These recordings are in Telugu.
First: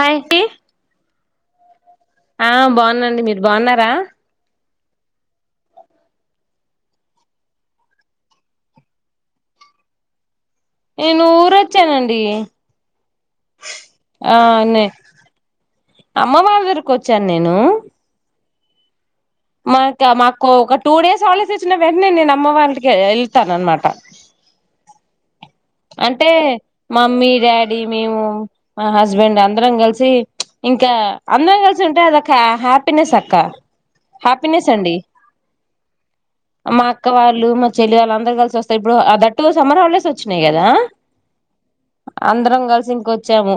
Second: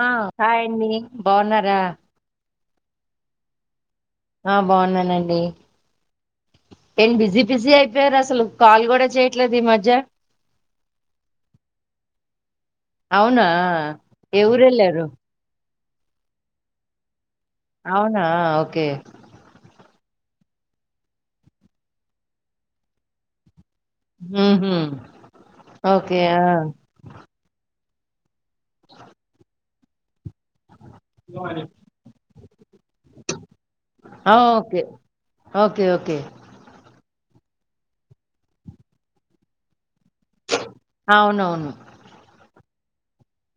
ఆ హాయ్ అండి బావున్నారా ఆ బాగున్న అండి మీరు బాగున్నారా ఆ బాగున్నానండి ఏం బిజీ పిజీ అయిపోయారు అసలు కాల్ కూడా చేయట్లేదు ఈ మధ్య నేను ఊరోచ్చానండి అవునా ఆ ఏ ఊరు అన్న వెళ్ళారు అమ్మ వాళ్ళ ఊరికి వచ్చాను నేను అవునా ఓకే మాకా మాకు ఒక టూ డేస్ హాలిడేస్ ఇచ్చిన వెంటనే నేను అమ్మ వాళ్ళ ఇంటికి వెళ్తానన్నఅనమాట హు హ్మ్ అంటే మమ్మీ డా డీ మేము మా హస్బెండ్ అందరం కల్ చి ఇంకా అందరం కలిసి ఉంటే అదొక హ్యా హ్యాపీనెస్ అక్క ఆ, హ్యాపీనెస్ ఓకే అండి ఓకే ఓకే మా అక్క వాళ్ళు మా చెల్లి వాళ్ళందరు కలిసొస్తే ఇప్పుడు ఆ దట్ సమ్మర్ హాలిడేస్ వాళ్లే వచ్చి న్నాయ కదా అవునవును అందరం కలిసి ఇంకొచ్చాము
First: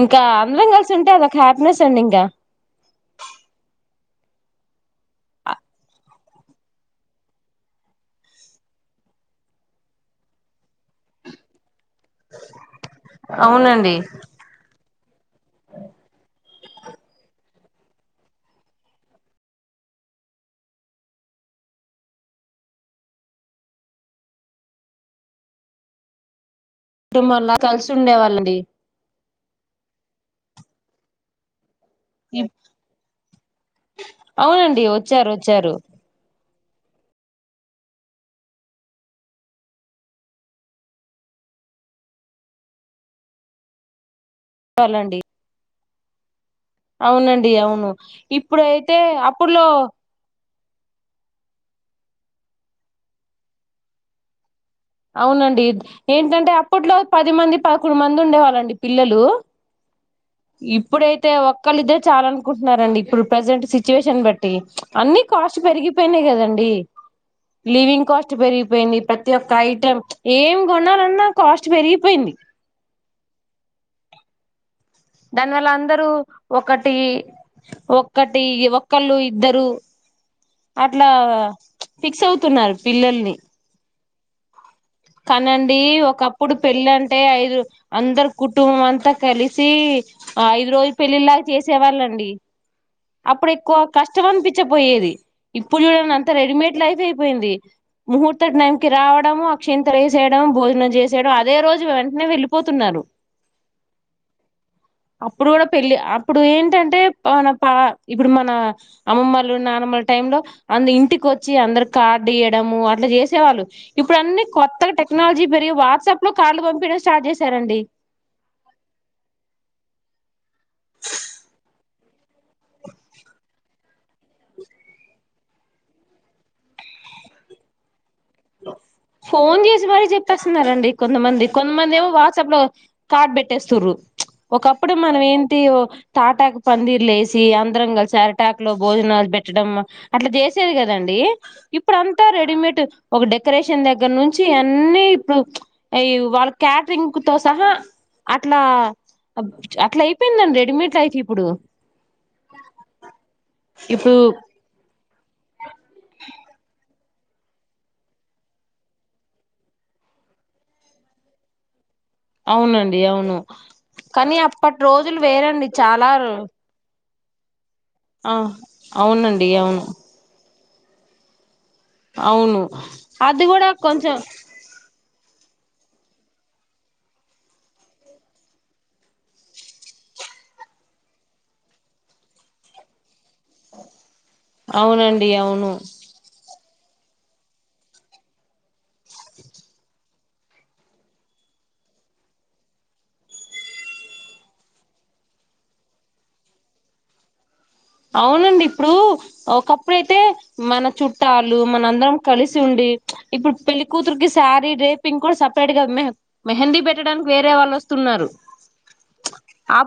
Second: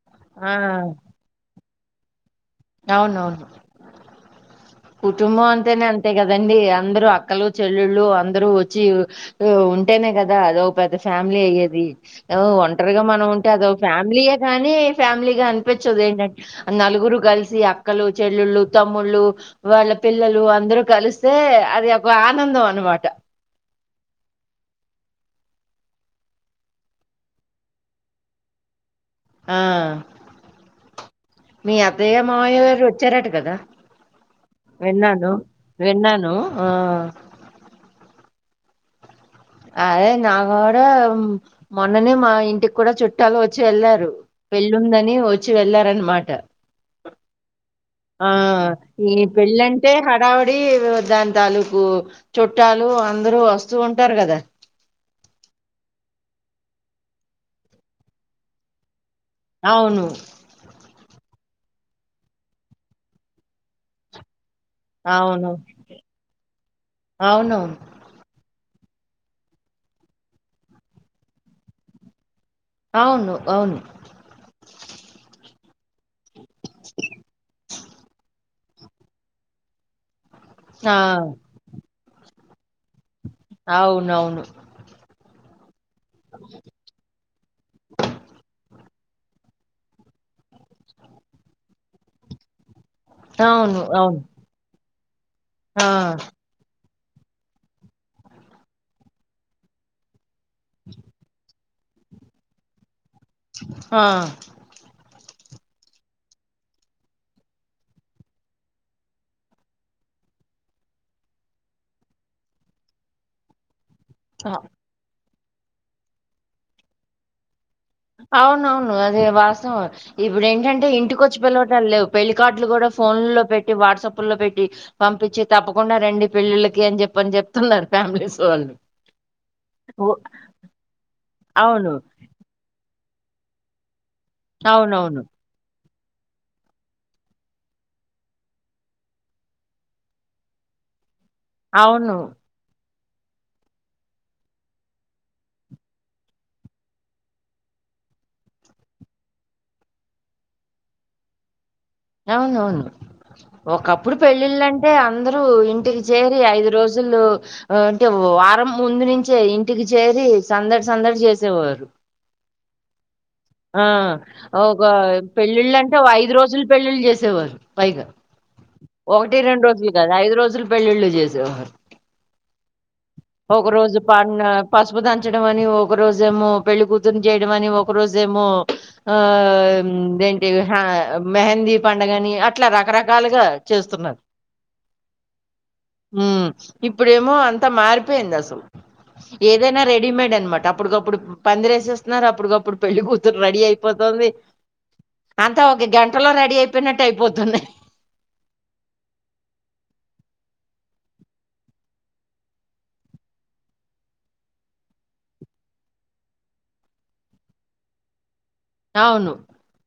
ఇంకా ఆ అందరం కలిసి ఉంటే అద ఒక హ్యాపీనెస్ సన్నీంగ అవును అవును కుటుంబం అంటేనే అంతే కదండి అందరుూ అక్కలు చెల్లళ్ళు అందరూ వచ్చి ఉంటేనే కదా అదో పెద్ద ఫ్యామిలీ అయ్యేది. టరు గా మనం ఉంటే అదో అవునండి ఫ్యామిలీ యేగాని ఫ్యామిలీగానిపించదు ఏంటంటే, నలుగురు కల్స్ తీ అక్కలు, చెల్లెళ్ళు, తమ్ముళ్ళు వాళ్ళ పిల్లలు అందరూ కలిస్తే అది ఒక ఆనందం అనమాట. కుటుంబంలో కలిసి ఉండేవాళ్ళండి ఆ మీ అత్తయ్య మామయ్య గారు వచ్చారట కదా అవునండి వచ్చారు విన్నాను వచ్చారు విన్నాను ఆ అదే నా కూడా మొన్ననే మా ఇంటికి కూడా చుట్టాలు వచ్చి వెళ్ళారు పెళ్ళుందని వాళ్ళండి వచ్చి వెళ్ళారన్నమా మాట అవునండి అవును ఆ ఇప్పుడైతే ఈ అప్పుట్లో పెళ్ళంటే హడావ అడి దాని తాలూకు చుట్టాలు అందరూ వస్తూ ఉంటారు కదా అవునండి ఏంటంటే అప్పట్లో పది మంది పదకొండు మంది ఉండేవాళ్ళండి పిల్లలు అవును ఇప్పుడైతే టె ఒక్కళ్ళ ఇద్దరు చాలనుకుంటున్నారండి ఇప్పుడు పప్రజెంట్ సిచువేషన్ బట్టి అన్ని అవును కాస్ట్ పెరిగిపోయినాయి కదండి అవునవును లివింగ్ కాస్ట్ పెరిగి పోయింది ప్రతి ఒక్కయి ఏం కొనాలన్నా కాస్ట్ పెరిగిపోయింది అవును అవును దానివల్ల అందరూ ఒకటి ఒక్కటి ఒక్ ఒక్కళ్ళు ఇద్దరు ఆ అట్లా ఫిక్స్ అవుతున్నారు పిల్లల్ని అవునవును కనన్ ది ఒకప్పుడు పెళ్ళి అంటే ఐదు అందరు కుటుంబం అంతా త కలిసి ఆ ఐదు రోజు పెళ్ళిళ్ళలాగా చేసే వాళ్ళండి. అప్పుడు ఎక్కువ అవును అవును కష్టం అనిపించకపోయేది ఇప్పుడు ఆ చూడండి అంత రెడీమేడ్ లైఫ్ అయి పోయింది ముహూర్తం టైంకి రావడం అక్షింతలు ఎసేయడం భోజనం చేసేయడం అదే రోజు వచ్చిన వెంటనే వెళ్ళిపోతున్నారు. ఆ అప్పుడు కూడా పెళ్ళి అప్పుడు ఏంటంటే మన పా ఇప్పుడు మన అమ్మమ్మలు నానమ్మల టైంలో అందరు ఇంటికి వచ్చి అందరు కార్డు ఇయడము అట్లా చేసేవాళ్ళు ఇప్పుడు అన్ని ఆ! కొత్తగా టెక్నాలజీ మరి వాట్సాప్ లో కార్డ్లు పంపియడం స్టార్ట్ చేశారండి. ఆ ఏ ఇప్పుడు ఏంటంటే ఇంటికొచ్చి పిలవటాలు లేవు పెళ్లి కార్డులు కూడా ఫోన్ లో పెట్టి వాట్సాప్ లో పెట్టి పంపించి తప్పకుండా రండి పెళ్ళిళ్లకి అని చెప్పని చెప్తున్నారు. ఫోన్ చేసి ఓ మరి చెప్పేస్తున్నారండి కొంతమంది అవును. కొంతమంది ఏమో వాట్సాప్ లో కార్డ్ పెట్టేస్తుర్రు ఒకప్పుడు మనం అవునవును. ఏంటి ఓ తాటాక్ పందిర్లు వేసి అందరం కలిసి అరిటాక్ లో భోజనాలు పెట్టడం అట్లా చేసేది కదండి. ఇప్పుడు అవును. అంతా రెడీమేట్ ఒక డెకరేషన్ దగ్గర నుంచి అన్నీ ఇప్పుడు ఈ వాళ్ళ క్యాటరింగ్ తో సహా అట్లా అట్లా అయిపోయిందండి రెడీమేడ్ లైఫ్ ఇప్పుడు అవునవును ఒకప్పుడు ఇప్పుడు పెళ్ళిళ్ళంటే అందరు అందరు ఇంటికి చేరి ఐదు రోజులు అంటే వారం ముందు నుంచే ఇంటికి చేరి సందడి సందడి చేసేవారు. అవునండి అవును ఆ కానీ అప్పటి ఒక రోజులు వేరండి పెళ్ళిళ్ళంటే చాలా ఐదు రోజులు పెళ్లిళ్లు చేస్త చేసేవారు. పైగా ఆ ఒకటి అవునండి రెండు అవును రోజులు కాదు ఐదు రోజులు పెళ్ళిళ్ళు చేసేవారు అవును అది ఒక కూడా రోజు ప కొంచెం పసుపు దంచడం అని ఒక రోజేమో పెళ్లి కూతురుని చేయడం అని ఒక రోజు రోజేమో ఆ అదేంటీ హ మెహందీ పండుగని అట్లా రకరకాల రకాలుగా చేస్తున్నారు అవునండి అవును ఉమ్ ఇప్పుడేమో అంత మారిపోయింది అసలు ఏదైనా రెడీమేడ్ అనమాట అప్పటికప్పుడు పందిరేసేస్తున్నారు అప్పటికప్పుడు పెళ్లి కూతురు రెడీ అయిపోతుంది అంతా ఒక గంటలో రెడీ అయిపోయినట్టు అయిపోతున్నాయి అవునండి ఇప్పుడు ఒకప్పుడైతే మన చుట్టాలు మన అందరం కలిసి ఉండి ఇప్పుడు పెళ్లి కూతురికి శారీ డ్రేపింగ్ కూడా సపరేట్ గా మెహ మెహందీ పెట్టడానికి వేరే వాళ్ళు వస్తున్నారు అవును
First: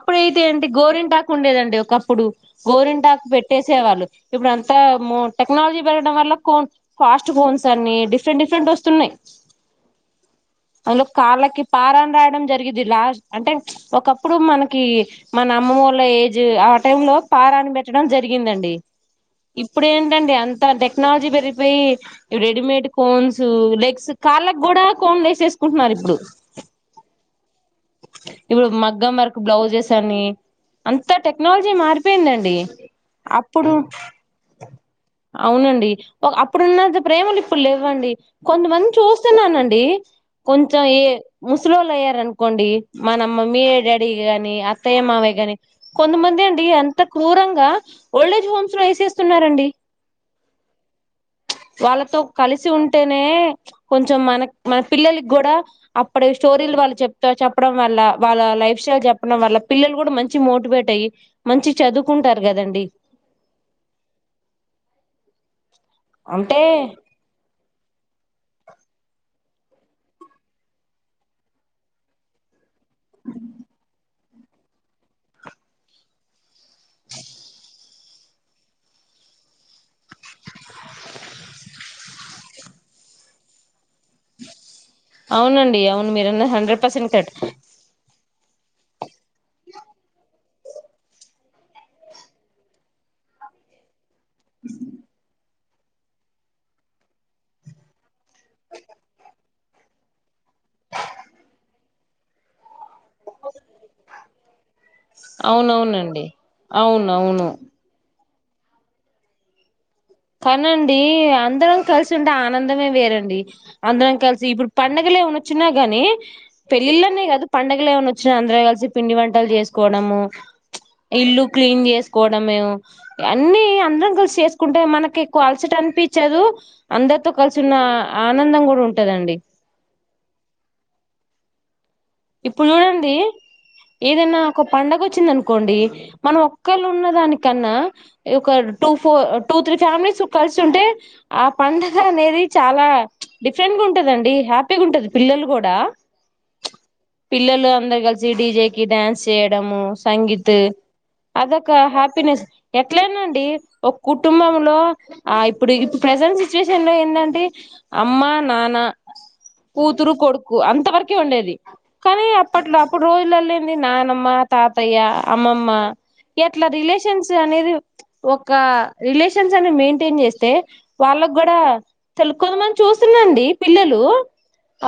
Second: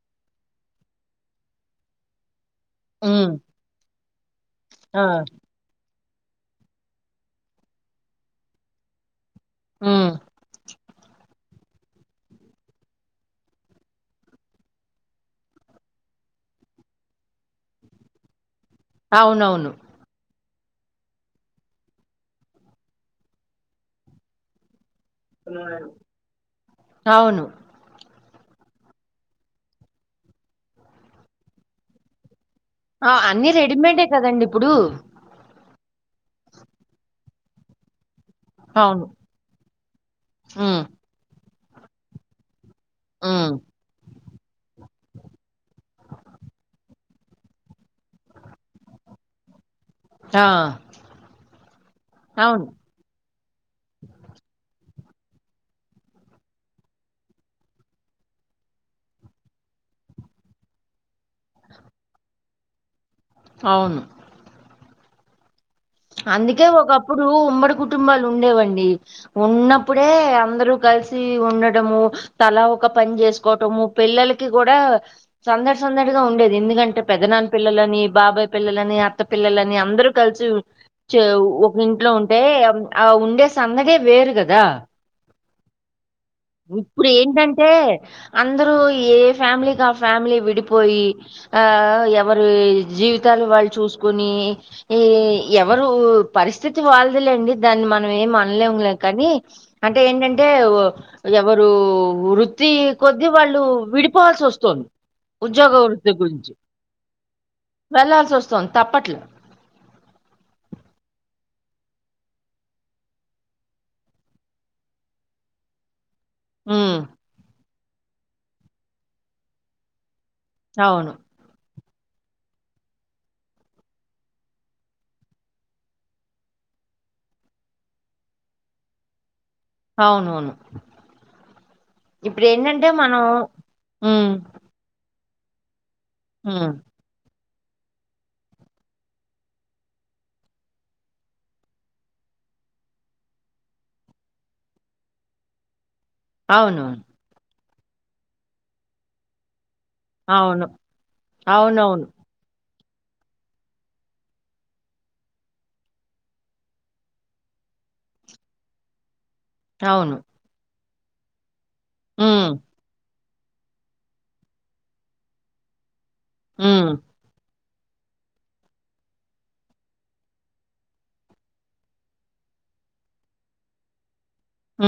అప్పుడు అయితే ఏంటి గోరింటాకు ఉండేదండి ఒకప్పుడు గోరింటాకు ఉమ్. పెట్టేసేవాళ్ళు ఇప్పుడు అంతా ఆ. మో టెక్నాలజీ పెరగడం వల్ల కోన్ ఫాస్ట్ కోన్స్ అనీ డిఫరెంట్ డిఫరెంట్ వస్తున్నాయి ఆ అందులో కాళ్ళకి పారాని రాయడం జరిగిది లాస్ట్ అంటే ఒకప్పుడు మనకి మన అమ్మ వాళ్ళ ఏజ్ ఆ టై లో పారాని పెట్టడం జరిగిందండి అవునవును ఇప్పుడు ఏంటండి అం త టెక్నాలజీ పెరిగిపోయి రెడీమేడ్ కోన్స్ లెగ్స్ కాళ్ళకి గుడా కోన్ వేసెస్కుంటున్నారు ఇప్పుడు అవును ఇప్పుడు మగ్గం వర్క్ బ్లౌజెస్ అని అంతా టెక్నాలజీ మారి పోయిందండి ఆ అన్నిీ రెడీమేడే కదండి ఇప్పుడు ఒ అప్పుడున్నంత ప్రేమలు ఇప్పుడు లెవ్వండి కొంతమంది అవును. చూస్తున్నానండి హ్మ్. కొంచెం ఏ ముసల్లోలు అయ్యారనుకోండి మన హ్మ్. మమ్మి యే డాడీ గాని అత్తయ్య మావయ్య గాని కొంతమంది అండి అం త క్రూరంగా ఓల్డేజ్ హోమ్స్ లో యెసేస్తున్నారండి ఆ! వాళ్ళతో అవును. కలిసి ఉంటేనే కొంచం మన మన పిల్లలకి గూడా అప్పుడ స్టోరీలు వాళ్ళు చెప్త చెప్పడం వల్ల వాళ్ళ లైఫ్ స్టైల్ చెప్పడం వల్ల పిల్లలు కూడా మంచి మోటివేట్ అయ్యి మంచి చదువుకుంటారు గదండి అవును అంటే అందుకే ఒకప్పుడు ఉమ్మడి కుటుంబాలు ఉండేవండి ఉన్నప్పుడే అందరూ గలిసి ఉండడము తలా ఒ ఒక పని చేసుకోవటం పిల్లల ఇ కూడా సందడి సందడిగా ఉండేది ఎందుకంటే పెద్దనాన్న పిల్లలని బాబాయ్ పిల్లలని అత్త పిల్లలని అందరూ కలిసి ఒక ఇంట్లో ఉంటే ఆ ఉండే సందడే వేరు కదా అవునండి అవును మీరన్న హండ్రెడ్ ఇప్పుడు పర్సెంట్ కరెక్ట్ ఏంటంటే, అందరూ ఏ ఫ్యామిలీకి ఆ ఫ్యామిలీ విడిపోయి ఆ ఎవరు జీవితాలు వాళ్ళు చూస్ కొని ఏ ఎవరూ పరిస్థితి వాళ్ళదిలెండి. దాన్ని మనం ఏమి అనలేములే కానీ అంటే ఏంటంటే ఎవరూ వృత్తి కొద్ది వాళ్ళు విడిపోవాల్సి వస్తోంది. ఉద్యోగ అవునవునండి వృద్దిగురించి అవునవును వెళ్లాల్సి వస్తు సొంతపట్ల కానండి అందరం కలిసి ఉంటే ఆనందమే వేరండి. అందరం కలిసి ఇప్పుడు పండగలు ఏమన్నా వచ్చినా గాని హ్మ్. పెళ్ళిలనే గాదు పండగ పండగలు ఏమైన వచ్చినా అందరు కలిసి పిండి వంటలు చేసుకోవడము అవును. ఇల్లు క్లీన్ చేస్ కోడమేమో అన్నీ అందరం కలిసి చేసుకుంటే మనకు ఎక్కువ అలసట అనిపించదు. అందరితో కలిసి ఉన్న ఆనందం గూడా ఉంటదండి. అవునవును ఇప్పుడు ఇప్పుడేంటంటే చూడండి మనం హ్మ్. ఏదన్నా ఒక పండగొచ్ వచ్చిందనుకోండి. మనం హ్మ్. ఒక్కళ్ళు ఉన్న దాని కన్నా ఒక two four two three families కలిసి ఉంటే ఆ పండగ అనేది చాలా డిఫరెంట్గా ఉంటదండి. హ్యాపీగా ఉంటది. పిల్లలు కూడా అవును పిల్లలు అందరు కలిసి డీజేకిి డ్యాన్స్ చేయడము సంగీత్ అవును. అదొక అవునవును. హ్యాపీనెస్ ఎట్లైనా అండి ఒక కుటుంబంలో ఆ ఇప్పుడు ఇప్పుడు ప్రజెంట్ సిచ్యుయేషన్ లో ఏంటంటే అమ్మ నాన్న కూతురు అవును. కొడుకు అంత వరకు కే ఉండేది. కానీ హ్మ్. అప్పట్లో అప్పుడు రోజు ఇల్లల్లో ఏంది నానమ్మ తాతయ్య అమ్మమ్మ అట్లా హ్మ్. రిలేషన్స్ అనేది ఒక రిలేషన్స్ అని మెయింటైన్ చేస్తే వాళ్ళకి కూడా తెలు కొంతమంది చూస్తున్నాండి పిల్లలు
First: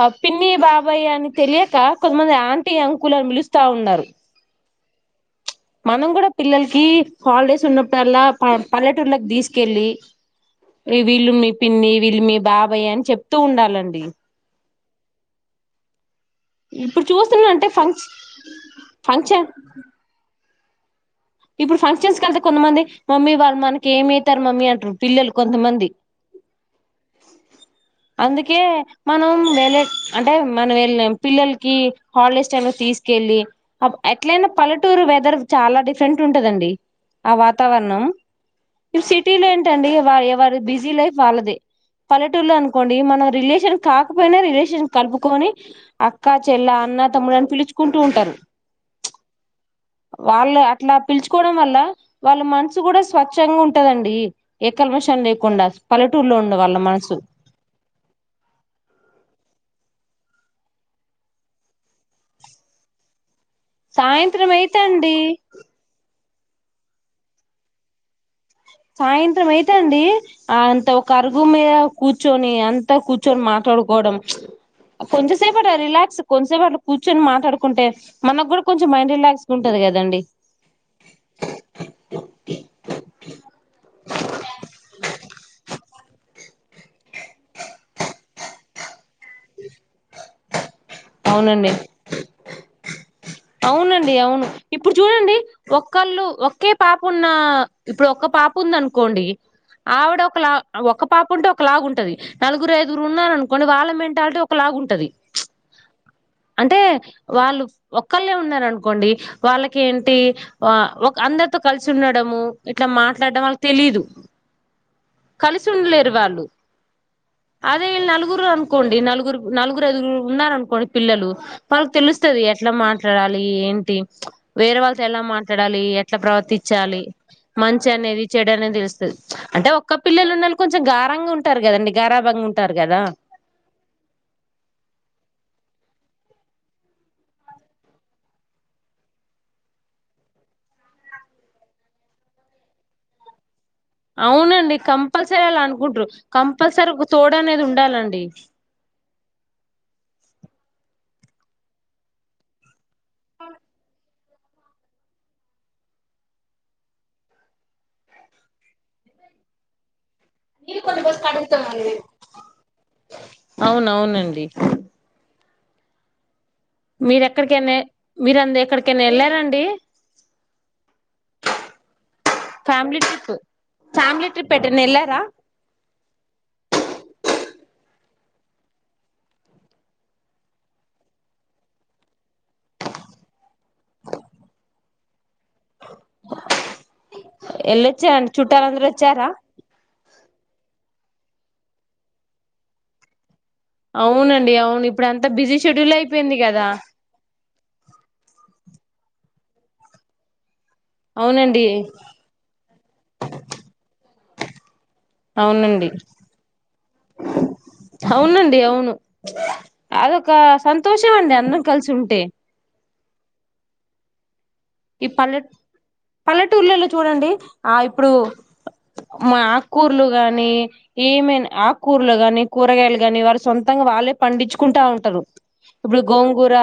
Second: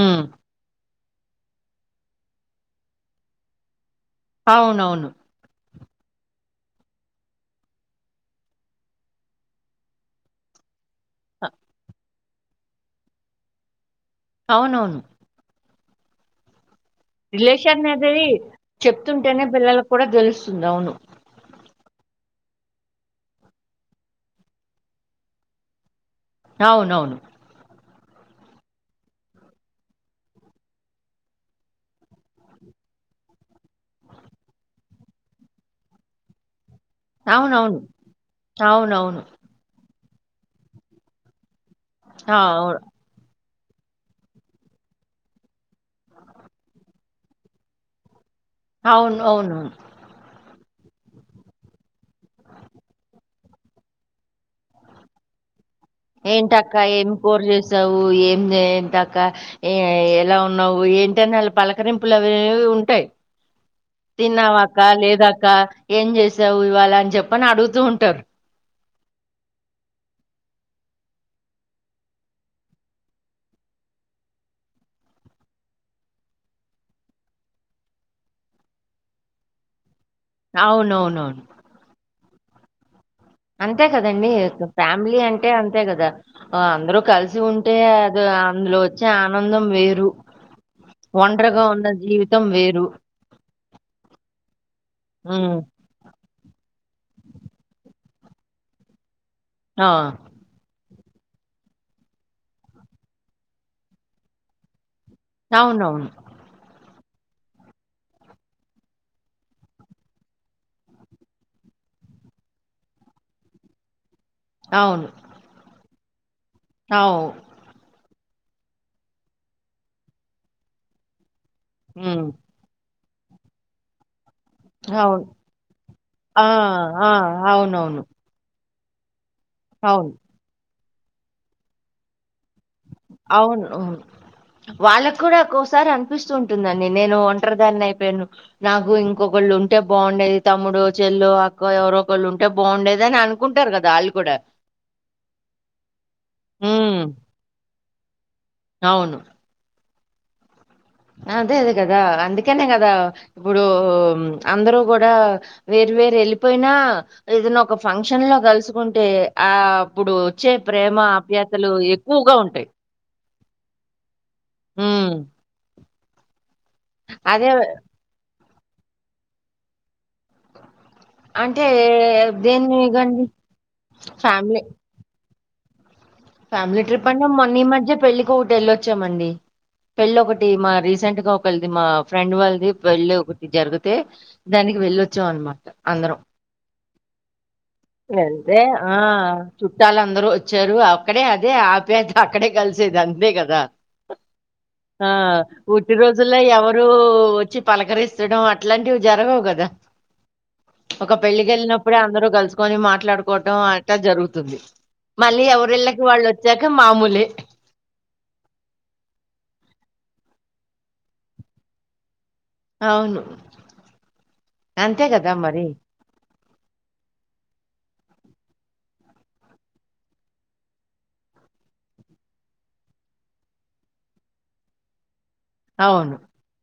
ఆ పిన్ని బా బ్బయ అని తెలియక కొంతమంది ఆంటీ అంకులని పిలుస్తా ఉన్నారు. అవునవును. మనం కూడా పిల్లలకి హాలిడేస్ ఉన్నప్పుడల్లా పై పల్లెటూర్లకి తీసుకెళ్ళి వీళ్ళు అ మీ పిన్ని వీళ్ళు మీ బాబాయ అని చెప్తూ ఉండాలండి. అవునవును ఇప్పుడు చూస్తున్నా అంటే రిలేషన్ అది ఫంక్షన్ చెప్తుంటేనే ఫంక్షన్ పిల్లలకు కూడా తెలుస్ అవును ఇప్పుడు ఫంక్షన్స్ కెళ్తే కొంతమంది మమ్మీ వాళ్ళు మనకి ఏమైతారు మమ్మీ అంటరు పిల్లలు కొంతమంది అవునవును అందుకే మనం వెళ్ళే అంటే మనం వెళ్ళిన పిల్లలకి హాలిడేస్ టైమ్ లో తీసుకెళ్ళి ఎట్లయినా పల్లెటూరు వెదర్ చాలా డిఫరెంట్ ఉంటదండి. ఆ అవునవును. వాతావరణం ఇ అవునవును. సిటీలో ఏంటండి వా ఎవర్ బిజీ లైఫ్ వాళదే ఆ! పల్లెటూర్లో అవును. అనుకోండి మనం రిలేష షన్ కాకపోయినా రిలేషన్ కలుపుకొని అక్కా చెల్ల అన్న తమ్ముని పిలుచుకుంటూ ఉంటారు అవును అవునువును ఇట్లా పిలుచుకోవడం వల్ల వాళ్ళ మనసు కూడా స్వచ్ఛంగా ఉంటందండి ఏ కల్ మషం లేకుండా పల్లెటూరు లో ఉండు "ఏంటక్క ఏం కూర్ చేసావు ఏం చేమటక్క ఏ ఎ ఎలా ఉన్నావు ఏంటని వాళ్ళ పలకరింపులు అవి ఉంటాయి్ సాయంత్రం తిన్నావాక్క అయితే అండి లేదా అక్క ఏం చేసి ఇ్వళ అని చెప్పని అడుగుతూ ఉంటారు సాయంత్రం అయితే అండి అంత ఒక అరుగు మీద కూర్చొని అంత కూర్చొని మాట్లాడుకోవడం కొంచంసేపు రిలాక్స్ కొంచసేపు అ కూర్చొని మాట్లాడుకుంటే మనకు కూడా కొంచెం మైండ్ రిలాక్స్ ఉంటది కదండి అవునవునవును ప అంటే కదండి ఫ్యామిలీ అంటే అంతే కదా ఆ అందరు కలిసి ఉంటే అదో అంద్ర చే ఆనందం వేరు ఒండరిగా అవునండి ఉన్న జీవితం వేరు అవునండి అవును ఇప్పుడు చూడండి హ్మ్. ఒక్కళ్ళు ఒకే పాప ఉన్న ఇప్పుడు ఒక పాపు ఉంద అనుకోండి ఆ! ఆవిడ ఒకలా ఒక పాప ఉంటే ఒక లాగు ఉంటది నలుగురు ఐదుగురు ఉన్నా అనుకోండి వాళ్ళ మెంటాలిటీ ఒక లాగు ఉంటది అవునవును అంటే వాళ్ళు ఒక ఒక్కలే ఉన్నారు అనుకోండి వాళ్ళకి ఏంటి ఒక అందరితో కలిసి ఉండడము ఇట్లా మాట్లాడడం వాళ్ళకి తెలీదు అవును. కలిసుండలేరు దివాళ్ళు అవు అదే నాలుగు నలుగురు అనుకోండి నలుగురు నలుగురు ఐదుగురు ఉన్నారు అనుకోండి పిల్లలు వాళ్ళకి హ్మ్. తెలుస్తది ఎట్లా మాట్లా మాట్లాడాలి ఏంటి వేరే వాళ్ళతో ఎలా అవును. మాట్లాడాలి ఎట్లా ఆ! ప్రవర్తించాలి ఆ! మంచి అవునవును. అనేది చెయడాని తెలుసు స అంటే ఒక్క అవును. పిల్లలు ఉన్న కొంచెం కొంచం గారంగా ఉంటారు కదండి గారాభంగా ఉంట అవును అవును వాళ్ళకు కూడా కోస్ ఒకసారి అనిపిస్తూ ఉంటుందండి. నేను ఒంటరి దాని అయిపోయాను. నాకు ఇంకొకళ్ళు ఉంటే బాగుండేది తమ్ముడు చెల్లు అక్క ఎవరో ఒకళ్ళు ఉంటే బాగుండేది. అని అనుకుంటారు కదా. అవునండి కంపల్సరీ అలా అనుకుంట్రూ కంపల్సరీ హ్మ్. ఒక తోడ్ అనేది ఉంట ఉండాలండి అవును అదే అది కదా అందుకనే కదా ఇప్పుడు అందరు కూడా వేరు వేరు వెళ్ళిపోయినా ఏదైనా ఒక ఫంక్షన్ లో కలుసుకుంటే ఆ ఇప్పుడు వచ్చే ప్రేమ ఆప్యాయతలు ఎక్కువగా ఉంటాయి అవునవునండి మీర అదే ఎక్కడికైనా మీరుందే ఇక్కడికేనా వెళ్ళారండి అంటే దేన్ని ఫ్యామిలీ ఇగండి ట్రిప్ ట్రిప్ ఫ్యామిలీ ఎటైనా వెళ్ళారా ఫ్యామిలీ ట్రిప్ అంట మొన్న ఈ మధ్య పెళ్లికి ఒకటి వెళ్ళొచ్చామండి. పెళ్లి ఒకటి మా రీసెంట్ గా ఒకళది. మా ఫ్రెండ్ వాళ్ళది. పెళ్లిి ఒకటి జరిగితే దానికి వెళ్ళొచ్చాం అనమాట అందరం. వెళ్ళొచ్చారండి ఎంతే చుట్టాలందరూ ఆ వచ్చారా చుట్టాలందరు వ చెరువు అక్కడే అదే ఆప్యాయత అక్కడే కలిసేది అంతే కదా అవునండి అవును ఇప్పుడు ఆ అంతా బిజీ షెడ్యూల్ పుట్టి అయిపోయింది రోజుల్లో కదా ఎవరు వచ్చి పలకరిస్తడం అట్లాంటివి జరగవు కదా దా ఒక పెళ్ళికి అవునండి వెళ్ళినప్పుడే అందరు కలుసు కొని మాట్లాడుకోవటం అంతా జరుగుతుంది మళ్ళీ అవునండి ఎవరిళ్ళకి వాళ్ళు వచ్చాక మామూలే అవునండి అవును అదొక సంత సంతోషమ అండి అందరం కలిసి ఉంటే అవును అంతే కదా మరి పల్లెటూళ్లలో చూడండి ఆ ఇప్పుడు మా ఆకుకూర్లు గానీ, ఏమైనా ఆకుకూర్లు ని కూరగాయలు గాని, వాళ్ళే సొంతంగా వాళ్ళే పండించుకుంటా ఉంటారు. ఇప్పుడు అవును గోంగూర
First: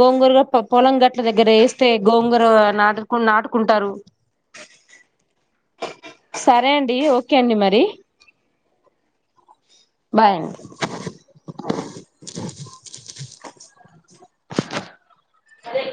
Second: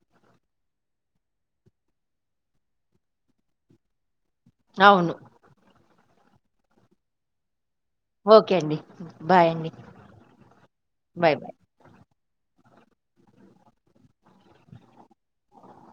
గోంగూరుగా పొలం గట్ల దగ్గర వేస్తే గోంగూర నాటుకు నాటుకుంటారు అవును సరే అండి ఓకే అండి మరి ఓకే అండి బాయ్ అండి బాయ్ అండి బాయ్ బాయ్ అదే